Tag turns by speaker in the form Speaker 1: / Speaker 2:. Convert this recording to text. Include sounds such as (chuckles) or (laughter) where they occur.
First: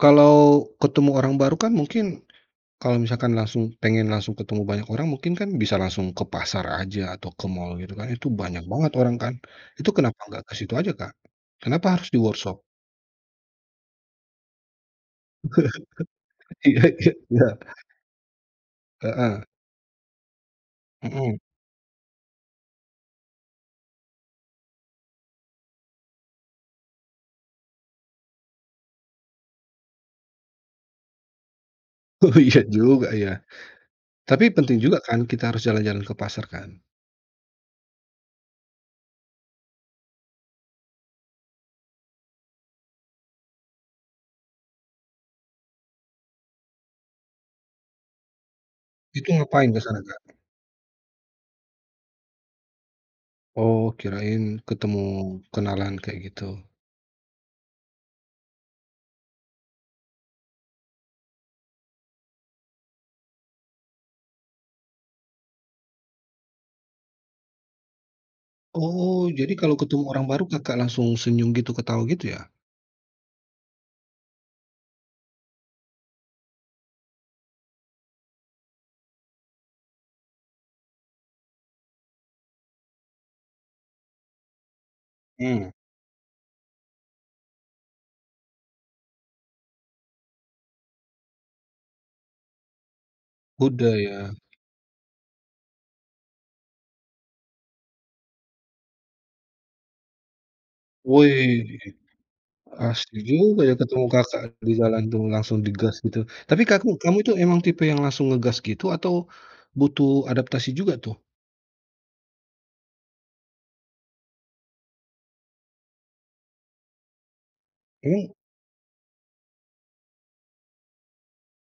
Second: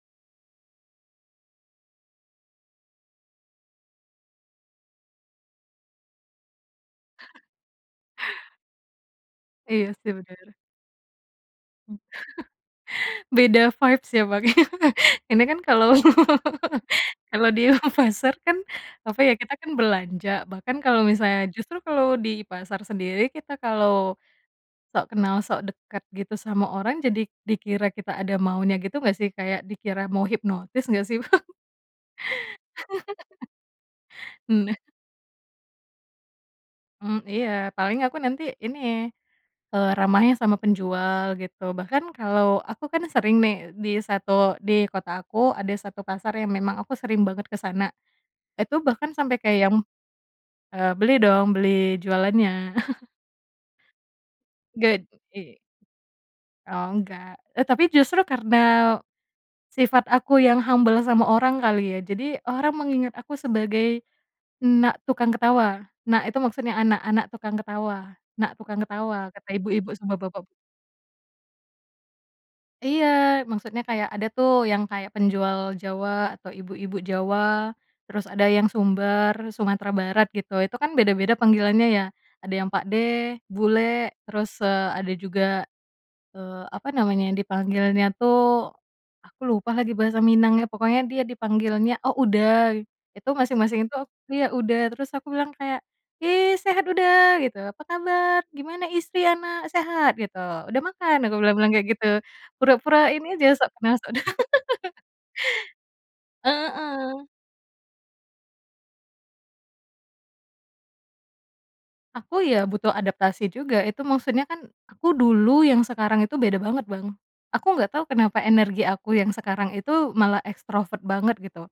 Speaker 1: Kalau ketemu orang baru kan mungkin, kalau misalkan langsung pengen langsung ketemu banyak orang, mungkin kan bisa langsung ke pasar aja atau ke mall gitu kan, itu banyak banget orang kan.
Speaker 2: Iya
Speaker 1: Itu
Speaker 2: sih,
Speaker 1: kenapa nggak
Speaker 2: bener.
Speaker 1: ke situ aja, Kak? Kenapa
Speaker 2: (chuckles)
Speaker 1: harus di workshop?
Speaker 2: Beda vibes ya Bang ya, ini kan kalau
Speaker 1: (laughs) Iya
Speaker 2: (laughs)
Speaker 1: iya iya.
Speaker 2: kalau dia ke pasar kan, apa ya,
Speaker 1: Heeh.
Speaker 2: kita kan belanja bahkan kalau
Speaker 1: Mhm.
Speaker 2: misalnya justru kalau di pasar sendiri, kita kalau sok kenal, sok dekat gitu sama orang, jadi dikira kita ada maunya gitu nggak sih, kayak dikira mau hipnotis nggak sih, Bang?
Speaker 1: Oh, iya juga ya.
Speaker 2: (laughs)
Speaker 1: Tapi
Speaker 2: Nah.
Speaker 1: penting juga kan, kita harus jalan-jalan ke pasar kan?
Speaker 2: Mmm, iya, paling aku nanti ini, eee, ramahnya sama penjual gitu. Bahkan kalau aku kan sering nih di satu di kota aku ada 1 pasar yang memang aku sering banget ke sana. Itu bahkan
Speaker 1: Itu
Speaker 2: sampai kayak
Speaker 1: ngapain
Speaker 2: yang
Speaker 1: ke sana, Kak?
Speaker 2: eee, "Beli dong, beli jualannya." (chuckles)
Speaker 1: Oh, kirain ketemu
Speaker 2: Gak i
Speaker 1: kenalan, kayak gitu.
Speaker 2: Oh, enggak, e tapi justru karena sifat aku yang humble sama orang kali ya. Jadi, orang mengingat aku sebagai "Nak Tukang Ketawa". Nak itu maksudnya anak, anak tukang ketawa, nak tukang
Speaker 1: Oh,
Speaker 2: ketawa kata
Speaker 1: jadi kalau
Speaker 2: ibu-ibu
Speaker 1: ketemu
Speaker 2: sama
Speaker 1: orang
Speaker 2: bapak
Speaker 1: baru, Kakak langsung senyum gitu, ketawa gitu ya?
Speaker 2: Iya, maksudnya kayak ada tuh yang kayak penjual Jawa, atau ibu-ibu Jawa terus ada yang Sumbar, Sumatera Barat gitu, itu kan beda-beda panggilannya ya. Ada yang pakde, bulek, terus, eee, ada juga,
Speaker 1: Mmm.
Speaker 2: eee, apa namanya dipanggilannya tuh aku lupa lagi bahasa Minangnya, pokoknya dia dipanggilnya oh, uda. Itu masing-masing
Speaker 1: Uda
Speaker 2: itu aku
Speaker 1: ya.
Speaker 2: iya uda, terus aku bilang kayak, "Ih, sehat uda?" gitu, "Apa kabar? Gimana istri, anak, sehat?" Gitu, "Udah makan?" Aku
Speaker 1: Wih,
Speaker 2: bilang-bilang kayak gitu,
Speaker 1: asik
Speaker 2: pura-pura ini aja,
Speaker 1: juga
Speaker 2: sok
Speaker 1: ya
Speaker 2: kenal,
Speaker 1: ketemu
Speaker 2: sok dekat.
Speaker 1: Kakak di
Speaker 2: (laughs)
Speaker 1: jalan tuh, langsung digas gitu. Tapi kaku kamu
Speaker 2: Heeh.
Speaker 1: itu emang tipe yang langsung ngegas gitu, atau butuh adaptasi juga tuh?
Speaker 2: Aku ya butuh adaptasi juga, itu maksudnya kan, aku dulu yang sekarang itu beda banget, Bang. Aku nggak tau
Speaker 1: Eee
Speaker 2: kenapa energi aku yang sekarang itu malah ekstrovert banget, gitu.